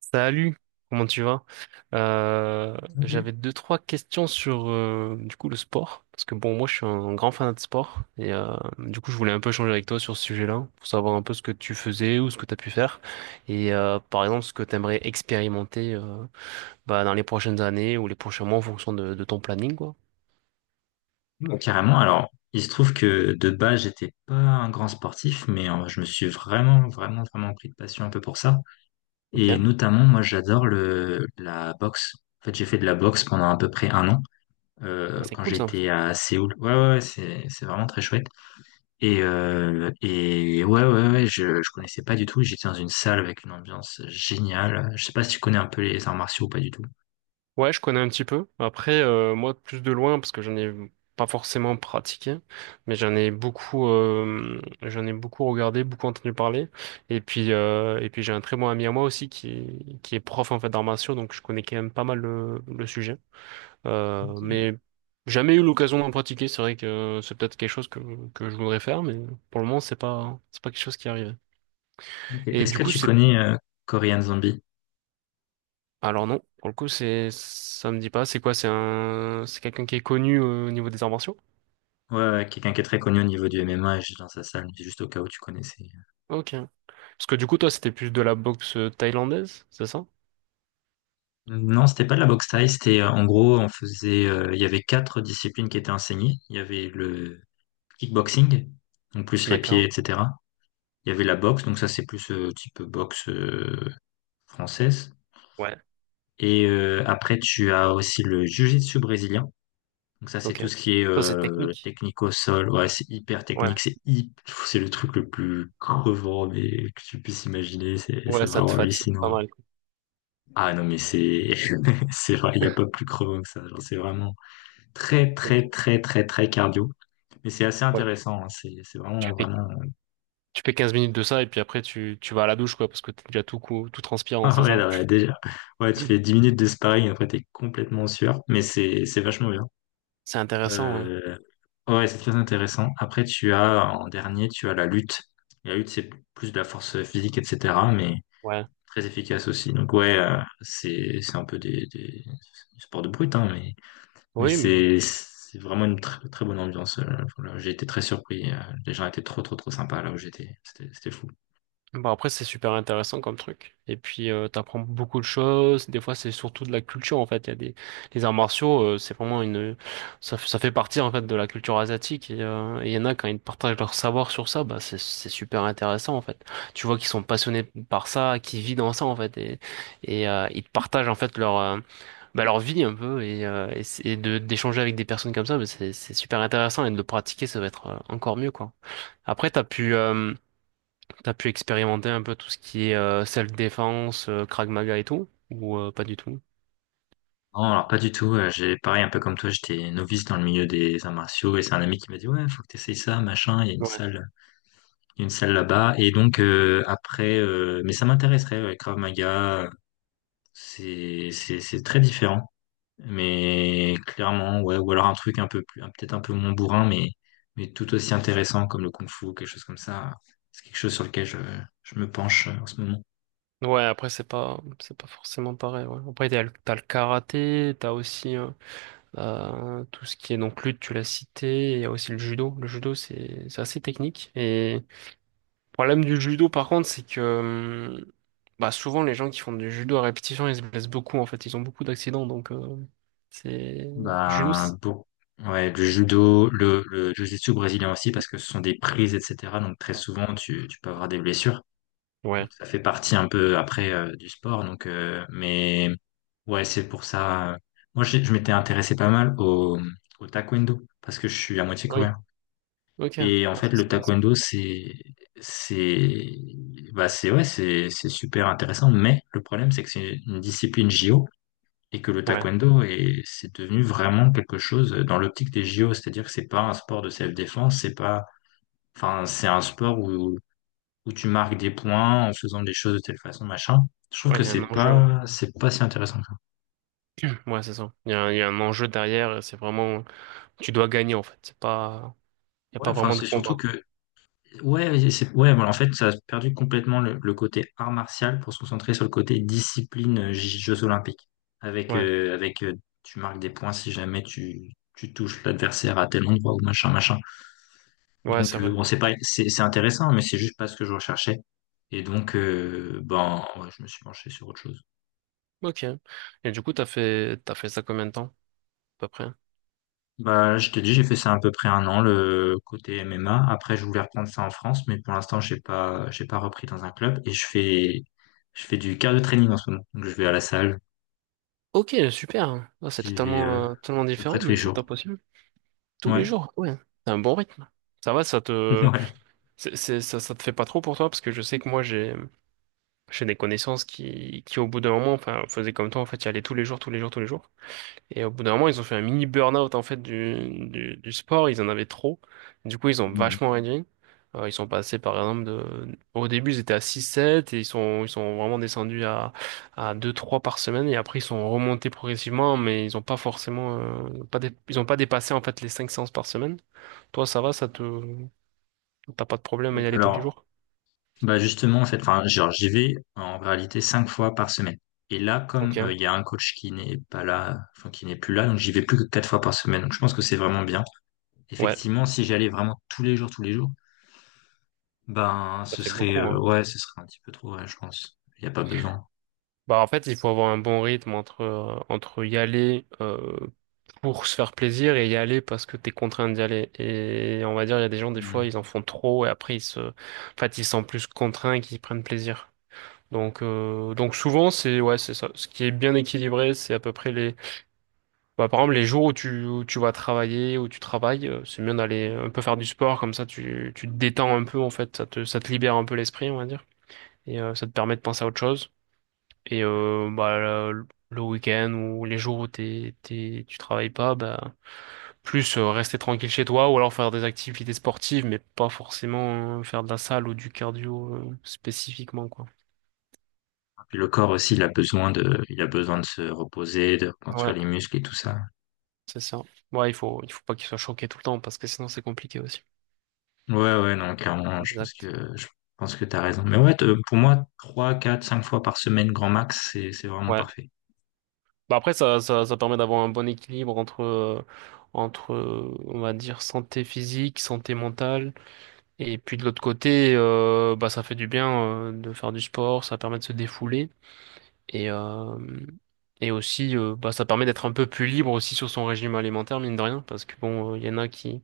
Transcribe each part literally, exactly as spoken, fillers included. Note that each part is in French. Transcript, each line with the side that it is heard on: right: Salut, comment tu vas? Euh, J'avais
left: Mhm.
right: deux, trois questions sur euh, du coup le sport, parce que bon, moi je suis un grand fan de sport, et euh, du coup je voulais un peu changer avec toi sur ce sujet-là, pour savoir un peu ce que tu faisais ou ce que tu as pu faire, et euh, par exemple ce que tu aimerais expérimenter euh, bah, dans les prochaines années ou les prochains mois en fonction de, de ton planning, quoi.
left: Ouais, carrément. Alors il se trouve que de base j'étais pas un grand sportif, mais euh, je me suis vraiment, vraiment, vraiment pris de passion un peu pour ça.
right: Ok,
left: Et
right: ah,
left: notamment, moi j'adore le la boxe. En fait, j'ai fait de la boxe pendant à peu près un an euh,
right: c'est
left: quand
right: cool ça.
left: j'étais à Séoul. Ouais, ouais, ouais, c'est c'est vraiment très chouette. Et euh, et ouais, ouais, ouais, je je connaissais pas du tout. J'étais dans une salle avec une ambiance géniale. Je sais pas si tu connais un peu les arts martiaux ou pas du tout.
right: Ouais, je connais un petit peu. Après, euh, moi, plus de loin, parce que j'en ai pas forcément pratiqué, mais j'en ai beaucoup, euh, j'en ai beaucoup regardé, beaucoup entendu parler. Et puis, euh, et puis j'ai un très bon ami à moi aussi qui est, qui est prof en fait d'arts martiaux, donc je connais quand même pas mal le, le sujet. Euh,
left: Ok.
right: mais jamais eu l'occasion d'en pratiquer. C'est vrai que c'est peut-être quelque chose que, que je voudrais faire, mais pour le moment, c'est pas, c'est pas quelque chose qui arrive.
left: Ok.
right: Et
left: Est-ce
right: du
left: que
right: coup,
left: tu
right: c'est
left: connais euh, Korean Zombie?
right: alors non, pour le coup, c'est, ça me dit pas. C'est quoi? C'est un, c'est quelqu'un qui est connu euh, au niveau des arts martiaux?
left: Ouais, ouais, quelqu'un qui est très connu au niveau du M M A, et j'étais dans sa salle, mais juste au cas où tu connaissais.
right: Ok. Parce que du coup, toi, c'était plus de la boxe thaïlandaise, c'est ça?
left: Non, c'était pas de la boxe thaï, c'était euh, en gros, on faisait, euh, il y avait quatre disciplines qui étaient enseignées. Il y avait le kickboxing, donc plus les pieds,
right: D'accord.
left: et cetera. Il y avait la boxe, donc ça c'est plus euh, type boxe euh, française.
right: Ouais.
left: Et euh, après, tu as aussi le jiu-jitsu brésilien. Donc ça c'est
right: Ok.
left: tout ce qui est
right: Ça, c'est
left: euh,
right: technique.
left: technique au sol. Ouais, c'est hyper
right: Ouais.
left: technique, c'est hy- c'est le truc le plus crevant mais que tu puisses imaginer. C'est
right: Ouais,
left: c'est
right: ça te
left: vraiment
right: fatigue pas
left: hallucinant.
right: mal. quoi.
left: Ah non, mais c'est c'est vrai, il n'y a pas plus crevant que ça. Genre, c'est vraiment très, très,
right: Ok.
left: très, très, très cardio. Mais c'est assez
right: Ouais.
left: intéressant, hein. C'est c'est
right: Tu
left: vraiment,
right: fais,
left: vraiment.
right: Tu fais quinze minutes de ça et puis après, tu, tu vas à la douche, quoi, parce que t'es déjà tout, cou- tout transpirant,
left: Ah
right: c'est
left: ouais,
right: ça?
left: non, ouais, déjà. Ouais, tu fais dix minutes de sparring, après, t'es complètement sûr. Mais c'est c'est vachement bien.
right: C'est intéressant, ouais.
left: Euh, Ouais, c'est très intéressant. Après, tu as, en dernier, tu as la lutte. La lutte, c'est plus de la force physique, et cetera, mais
right: Ouais.
left: très efficace aussi. Donc ouais, euh, c'est c'est un peu des, des sports de brute, hein. mais Mais
right: Oui, mais.
left: c'est c'est vraiment une très, très bonne ambiance. Euh, voilà. J'ai été très surpris. euh, Les gens étaient trop, trop, trop sympas là où j'étais. C'était c'était fou.
right: Bon, après, c'est super intéressant comme truc. Et puis, euh, t'apprends beaucoup de choses. Des fois, c'est surtout de la culture, en fait. Il y a des, les arts martiaux, euh, c'est vraiment une, ça, ça fait partie, en fait, de la culture asiatique. Et, euh, et il y en a, quand ils partagent leur savoir sur ça, bah, c'est, c'est super intéressant, en fait. Tu vois qu'ils sont passionnés par ça, qu'ils vivent dans ça, en fait. Et, et euh, ils partagent, en fait, leur, euh, bah, leur vie, un peu. Et, euh, et, c'est- et de, d'échanger avec des personnes comme ça, bah, c'est, c'est super intéressant. Et de le pratiquer, ça va être euh, encore mieux, quoi. Après, t'as pu, euh, T'as pu expérimenter un peu tout ce qui est euh, self-défense, euh, Krav Maga et tout? Ou euh, pas du tout?
left: Non, alors pas du tout. euh, J'ai pareil, un peu comme toi, j'étais novice dans le milieu des arts martiaux et c'est un ami qui m'a dit ouais, faut que t'essayes ça, machin. Il y a une
right: Ouais.
left: salle, il y a une salle là-bas. Et donc euh, après, euh, mais ça m'intéresserait. Ouais, Krav Maga, c'est c'est c'est très différent. Mais clairement, ouais, ou alors un truc un peu plus, un- peut-être un peu moins bourrin, mais, mais tout aussi intéressant comme le kung-fu, quelque chose comme ça. C'est quelque chose sur lequel je, je me penche euh, en ce moment.
right: Ouais, après, c'est pas, c'est pas forcément pareil. Ouais. Après, t'as le, t'as le karaté, t'as aussi euh, euh, tout ce qui est donc lutte, tu l'as cité, et il y a aussi le judo. Le judo, c'est c'est assez technique. Et le problème du judo, par contre, c'est que euh, bah, souvent, les gens qui font du judo à répétition, ils se blessent beaucoup, en fait. Ils ont beaucoup d'accidents, donc euh, c'est... Le judo,
left: Bah,
right: c'est-
left: bon, ouais, le judo, le, le jiu-jitsu brésilien aussi, parce que ce sont des prises, et cetera. Donc très souvent, tu, tu peux avoir des blessures.
right: Ouais.
left: Donc ça fait partie un peu après euh, du sport. Donc, euh, mais ouais, c'est pour ça. euh, Moi, j'ai- je m'étais intéressé pas mal au, au taekwondo, parce que je suis à moitié
right: Oui.
left: coréen.
right: Ok. Ouais,
left: Et en fait,
right: ça, c'est
left: le
right: sympa, ça.
left: taekwondo, c'est, c'est, bah, c'est, ouais, c'est, c'est super intéressant. Mais le problème, c'est que c'est une discipline J O et que le
right: Ouais.
left: taekwondo est, c'est devenu vraiment quelque chose dans l'optique des J O. C'est-à-dire que c'est pas un sport de self-défense, c'est pas, enfin, c'est un sport où, où tu marques des points en faisant des choses de telle façon, machin. Je trouve
right: Ouais,
left: que
right: il y a un
left: c'est
right: enjeu, ouais.
left: pas, c'est pas si intéressant que ça.
right: Ouais, c'est ça. Il y a, un- il y a un enjeu derrière, et c'est vraiment... Tu dois gagner, en fait. C'est pas... Il n'y a
left: Ouais,
right: pas
left: enfin,
right: vraiment de
left: c'est surtout
right: combat.
left: que, ouais, c'est, ouais, voilà, en fait, ça a perdu complètement le, le côté art martial pour se concentrer sur le côté discipline, euh, J- Jeux Olympiques. Avec,
right: Ouais,
left: euh, avec euh, tu marques des points si jamais tu, tu touches l'adversaire à tel endroit ou machin, machin.
right: ouais,
left: Donc,
right: c'est
left: euh,
right: vrai.
left: bon, c'est pas, c'est, c'est intéressant, mais c'est juste pas ce que je recherchais. Et donc, euh, ben, ouais, je me suis penché sur autre chose.
right: Ok. Et du coup, t'as fait... t'as fait ça combien de temps, à peu près?
left: Bah, je t'ai dit, j'ai fait ça à peu près un an, le côté M M A. Après, je voulais reprendre ça en France, mais pour l'instant, j'ai pas, j'ai pas, repris dans un club. Et je fais, je fais du cardio training en ce moment. Donc, je vais à la salle.
right: Ok, super. Ah, c'est
left: J'y vais, euh,
right: totalement, euh, totalement
left: à peu près
right: différent,
left: tous les
right: mais c'est
left: jours.
right: top aussi. Tous
left: Ouais.
right: les jours, ouais. C'est un bon rythme. Ça va, ça te...
left: Ouais.
right: c'est, c'est- ça, ça te fait pas trop pour toi, parce que je sais que moi, j'ai... J'ai des connaissances qui, qui, au bout d'un moment, enfin, faisaient comme toi, en fait, y allaient tous les jours, tous les jours, tous les jours. Et au bout d'un moment, ils ont fait un mini burn-out en fait du, du, du sport. Ils en avaient trop. Du coup, ils ont
left: Mhm.
right: vachement réduit. Euh, ils sont passés par exemple de... Au début, ils étaient à six sept et ils sont, ils sont vraiment descendus à, à deux trois par semaine. Et après, ils sont remontés progressivement, mais ils ont pas forcément... euh, pas dé- Ils ont pas dépassé en fait les cinq séances par semaine. Toi, ça va, ça te... T'as pas de problème à y aller tous les
left: Alors,
right: jours?
left: bah, justement, en fait, enfin, genre, j'y vais en réalité cinq fois par semaine. Et là,
right: Ok,
left: comme euh, il y a un coach qui n'est pas là, enfin, qui n'est plus là, donc j'y vais plus que quatre fois par semaine. Donc, je pense que c'est vraiment bien.
right: ouais,
left: Effectivement, si j'allais vraiment tous les jours, tous les jours, ben,
right: ça
left: ce
right: fait
left: serait,
right: beaucoup,
left: euh,
right: hein.
left: ouais, ce serait un petit peu trop, ouais, je pense. Il n'y a pas besoin.
right: Bah en fait, il faut avoir un bon rythme entre euh, entre y aller. Euh, pour se faire plaisir et y aller parce que t'es contraint d'y aller. Et on va dire, il y a des gens, des fois,
left: Mm.
right: ils en font trop et après, ils se, en fait, ils se sentent plus contraints qu'ils prennent plaisir. Donc, euh, donc souvent, c'est, ouais, c'est ça. Ce qui est bien équilibré, c'est à peu près les, bah, par exemple, les jours où tu, où tu vas travailler, où tu travailles, euh, c'est bien d'aller un peu faire du sport, comme ça, tu, tu te détends un peu, en fait, ça te, ça te libère un peu l'esprit, on va dire. Et euh, ça te permet de penser à autre chose. Et euh, bah, le, le week-end ou les jours où t'es, t'es, tu travailles pas, bah, plus euh, rester tranquille chez toi ou alors faire des activités sportives, mais pas forcément euh, faire de la salle ou du cardio euh, spécifiquement, quoi.
left: Puis le corps aussi, il a besoin de, il a besoin de se reposer, de
right: Ouais,
left: reconstruire les muscles et tout ça.
right: c'est ça. Ouais, il faut, il faut pas qu'il soit choqué tout le temps parce que sinon c'est compliqué aussi.
left: Ouais, ouais, non, clairement, je pense
right: Exact.
left: que, je pense que t'as raison. Mais ouais, t- euh, pour moi, trois, quatre, cinq fois par semaine, grand max, c'est, c'est vraiment
right: Ouais.
left: parfait.
right: Bah après, ça, ça, ça permet d'avoir un bon équilibre entre, euh, entre, euh, on va dire, santé physique, santé mentale. Et puis de l'autre côté, euh, bah ça fait du bien euh, de faire du sport, ça permet de se défouler et euh, et aussi euh, bah ça permet d'être un peu plus libre aussi sur son régime alimentaire mine de rien parce que bon il y en a qui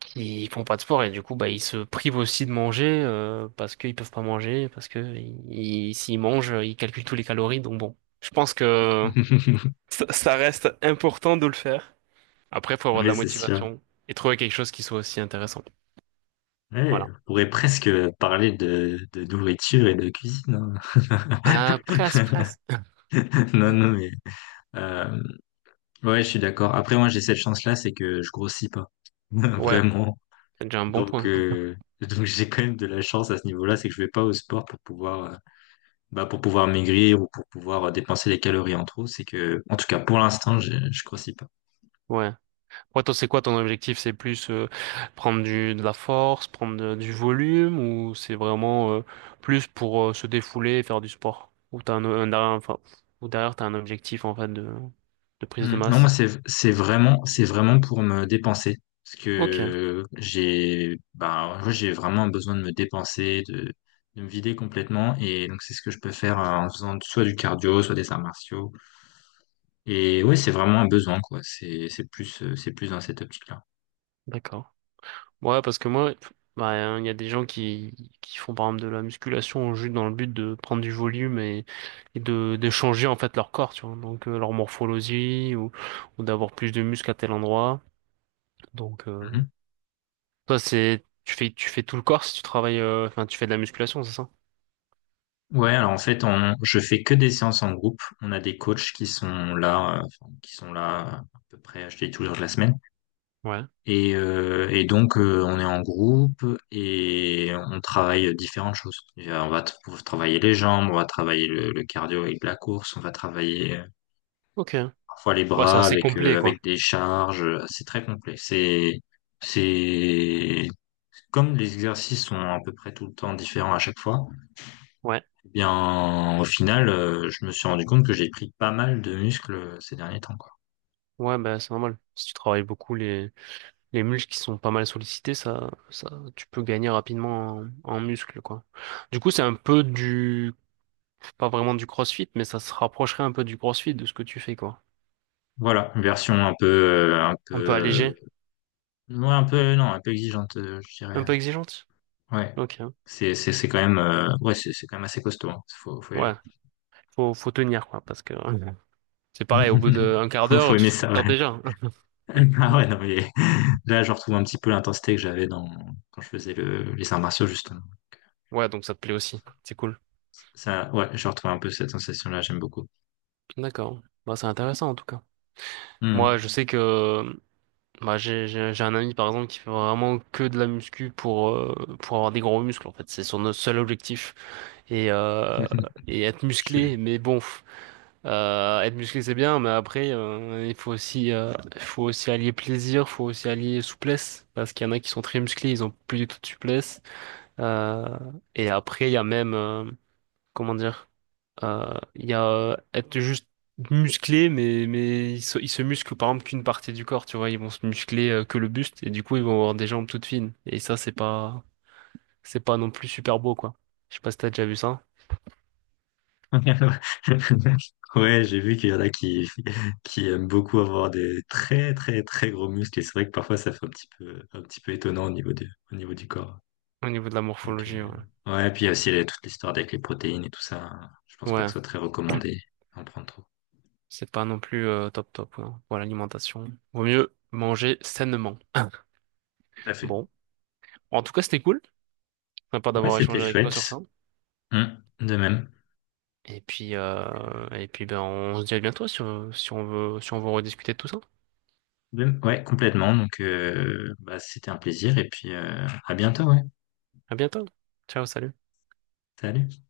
right: qui font pas de sport et du coup bah ils se privent aussi de manger euh, parce qu'ils peuvent pas manger parce que ils- ils- s'ils mangent ils calculent tous les calories donc bon je pense que ça, ça reste important de le faire. Après faut avoir de
left: Oui,
right: la
left: c'est sûr.
right: motivation et trouver quelque chose qui soit aussi intéressant.
left: Ouais,
right: Voilà.
left: on pourrait presque parler de, de nourriture et de cuisine, hein.
right: Ah presque presque.
left: Non, non, mais euh, ouais, je suis d'accord. Après, moi, j'ai cette chance-là, c'est que je grossis pas.
right: Ouais.
left: Vraiment.
right: C'est déjà un bon
left: Donc,
right: point.
left: euh, donc j'ai quand même de la chance à ce niveau-là, c'est que je vais pas au sport pour pouvoir, euh, bah, pour pouvoir maigrir ou pour pouvoir euh, dépenser les calories en trop. C'est que, en tout cas, pour l'instant, je, je grossis pas.
right: Ouais. Ouais, toi, c'est quoi ton objectif? C'est plus euh, prendre du, de la force, prendre de- du volume, ou c'est vraiment euh, plus pour euh, se défouler et faire du sport? Ou t'as un, un derrière, enfin, ou derrière t'as un objectif en fait de, de prise de
left: Hmm. Non, moi,
right: masse?
left: c'est, c'est vraiment, c'est vraiment pour me dépenser. Parce
right: Ok,
left: que j'ai, bah, moi, j'ai vraiment besoin de me dépenser, de, de me vider complètement. Et donc, c'est ce que je peux faire euh, en faisant soit du cardio, soit des arts martiaux. Et ouais, c'est vraiment un besoin, quoi. C'est, c'est plus, euh, c'est plus dans cette optique-là.
right: d'accord. Ouais, parce que moi, bah, hein, il y a des gens qui, qui font par exemple de la musculation juste dans le but de prendre du volume et, et de, de changer en fait leur corps, tu vois. Donc euh, leur morphologie ou, ou d'avoir plus de muscles à tel endroit. Donc, euh,
left: Mhm.
right: toi, c'est tu fais tu fais tout le corps si tu travailles euh, enfin tu fais de la musculation, c'est ça?
left: Ouais, alors en fait, on, je fais que des séances en groupe. On a des coachs qui sont là, euh, enfin, qui sont là à peu près, à dis tous les jours de la semaine.
right: Ouais.
left: Et, euh, et donc, euh, on est en groupe et on travaille différentes choses. Et, euh, on va t- on travailler les jambes, on va travailler le, le cardio avec de la course, on va travailler
right: OK.
left: parfois les
right: Ouais, c'est
left: bras
right: assez
left: avec euh,
right: complet quoi.
left: avec des charges. euh, C'est très complet. C'est c'est comme les exercices sont à peu près tout le temps différents à chaque fois.
right: Ouais.
left: Eh bien, au final, euh, je me suis rendu compte que j'ai pris pas mal de muscles euh, ces derniers temps, quoi.
right: Ouais, bah c'est normal. Si tu travailles beaucoup les les muscles qui sont pas mal sollicités, ça ça tu peux gagner rapidement en, en muscles quoi. Du coup, c'est un peu du pas vraiment du CrossFit, mais ça se rapprocherait un peu du CrossFit de ce que tu fais quoi.
left: Voilà, une version un peu euh, un peu
right: Un peu
left: euh,
right: allégé,
left: ouais, un peu non un peu exigeante, euh, je dirais.
right: un peu exigeante.
left: Ouais,
right: OK.
left: c'est c'est c'est quand même euh, ouais c'est c'est quand même assez costaud, hein. Faut faut y
right: Ouais,
left: aller.
right: faut faut tenir quoi parce que mhm, c'est pareil au bout d'un quart
left: Faut
right: d'heure, tu
left: aimer
right: te
left: ça. Ouais.
right: repères déjà.
left: Ah ouais, non, mais là, je retrouve un petit peu l'intensité que j'avais dans quand je faisais le... les arts martiaux, justement.
right: Ouais, donc ça te plaît aussi. C'est cool.
left: Ça, ouais, je retrouve un peu cette sensation-là, j'aime beaucoup.
right: D'accord. Bah, c'est intéressant en tout cas. Moi,
left: Hmm.
right: je sais que bah, j'ai j'ai- j'ai un ami par exemple qui fait vraiment que de la muscu pour, euh, pour avoir des gros muscles en fait. C'est son seul objectif. Et, euh, et être musclé,
left: Je-
right: mais bon, pff, euh, être musclé c'est bien, mais après euh, il faut aussi, euh, il faut aussi allier plaisir, faut aussi allier souplesse. Parce qu'il y en a qui sont très musclés, ils ont plus du tout de souplesse. Euh, et après, il y a même, euh, comment dire? Euh, Il y a euh, être juste musclé, mais, mais ils se, ils se musclent par exemple qu'une partie du corps, tu vois. Ils vont se muscler euh, que le buste et du coup, ils vont avoir des jambes toutes fines. Et ça, c'est pas, c'est pas non plus super beau, quoi. Je sais pas si t'as déjà vu ça
left: Ouais, j'ai vu qu'il y en a qui, qui aiment beaucoup avoir des très, très, très gros muscles. Et c'est vrai que parfois, ça fait un petit peu, un petit peu étonnant au niveau du, au niveau du corps.
right: au niveau de la
left: Donc, euh,
right: morphologie, ouais.
left: ouais, et puis il y a aussi les- toute l'histoire avec les protéines et tout ça. Je pense pas que
right: Ouais,
left: ce soit très recommandé d'en prendre trop.
right: c'est pas non plus euh, top top, quoi. Pour l'alimentation, vaut mieux manger sainement.
left: Tout à fait.
right: Bon, en tout cas, c'était cool. Sympa
left: Ouais,
right: d'avoir
left: c'était
right: échangé avec toi sur
left: chouette.
right: ça.
left: Hmm, de même.
right: Et puis, euh, et puis ben, on se dit à bientôt si on, si on veut, si on veut rediscuter de tout ça.
left: De- Ouais, complètement. Donc, euh, bah, c'était un plaisir et puis euh, à bientôt, ouais.
right: À bientôt. Ciao, salut.
left: Salut.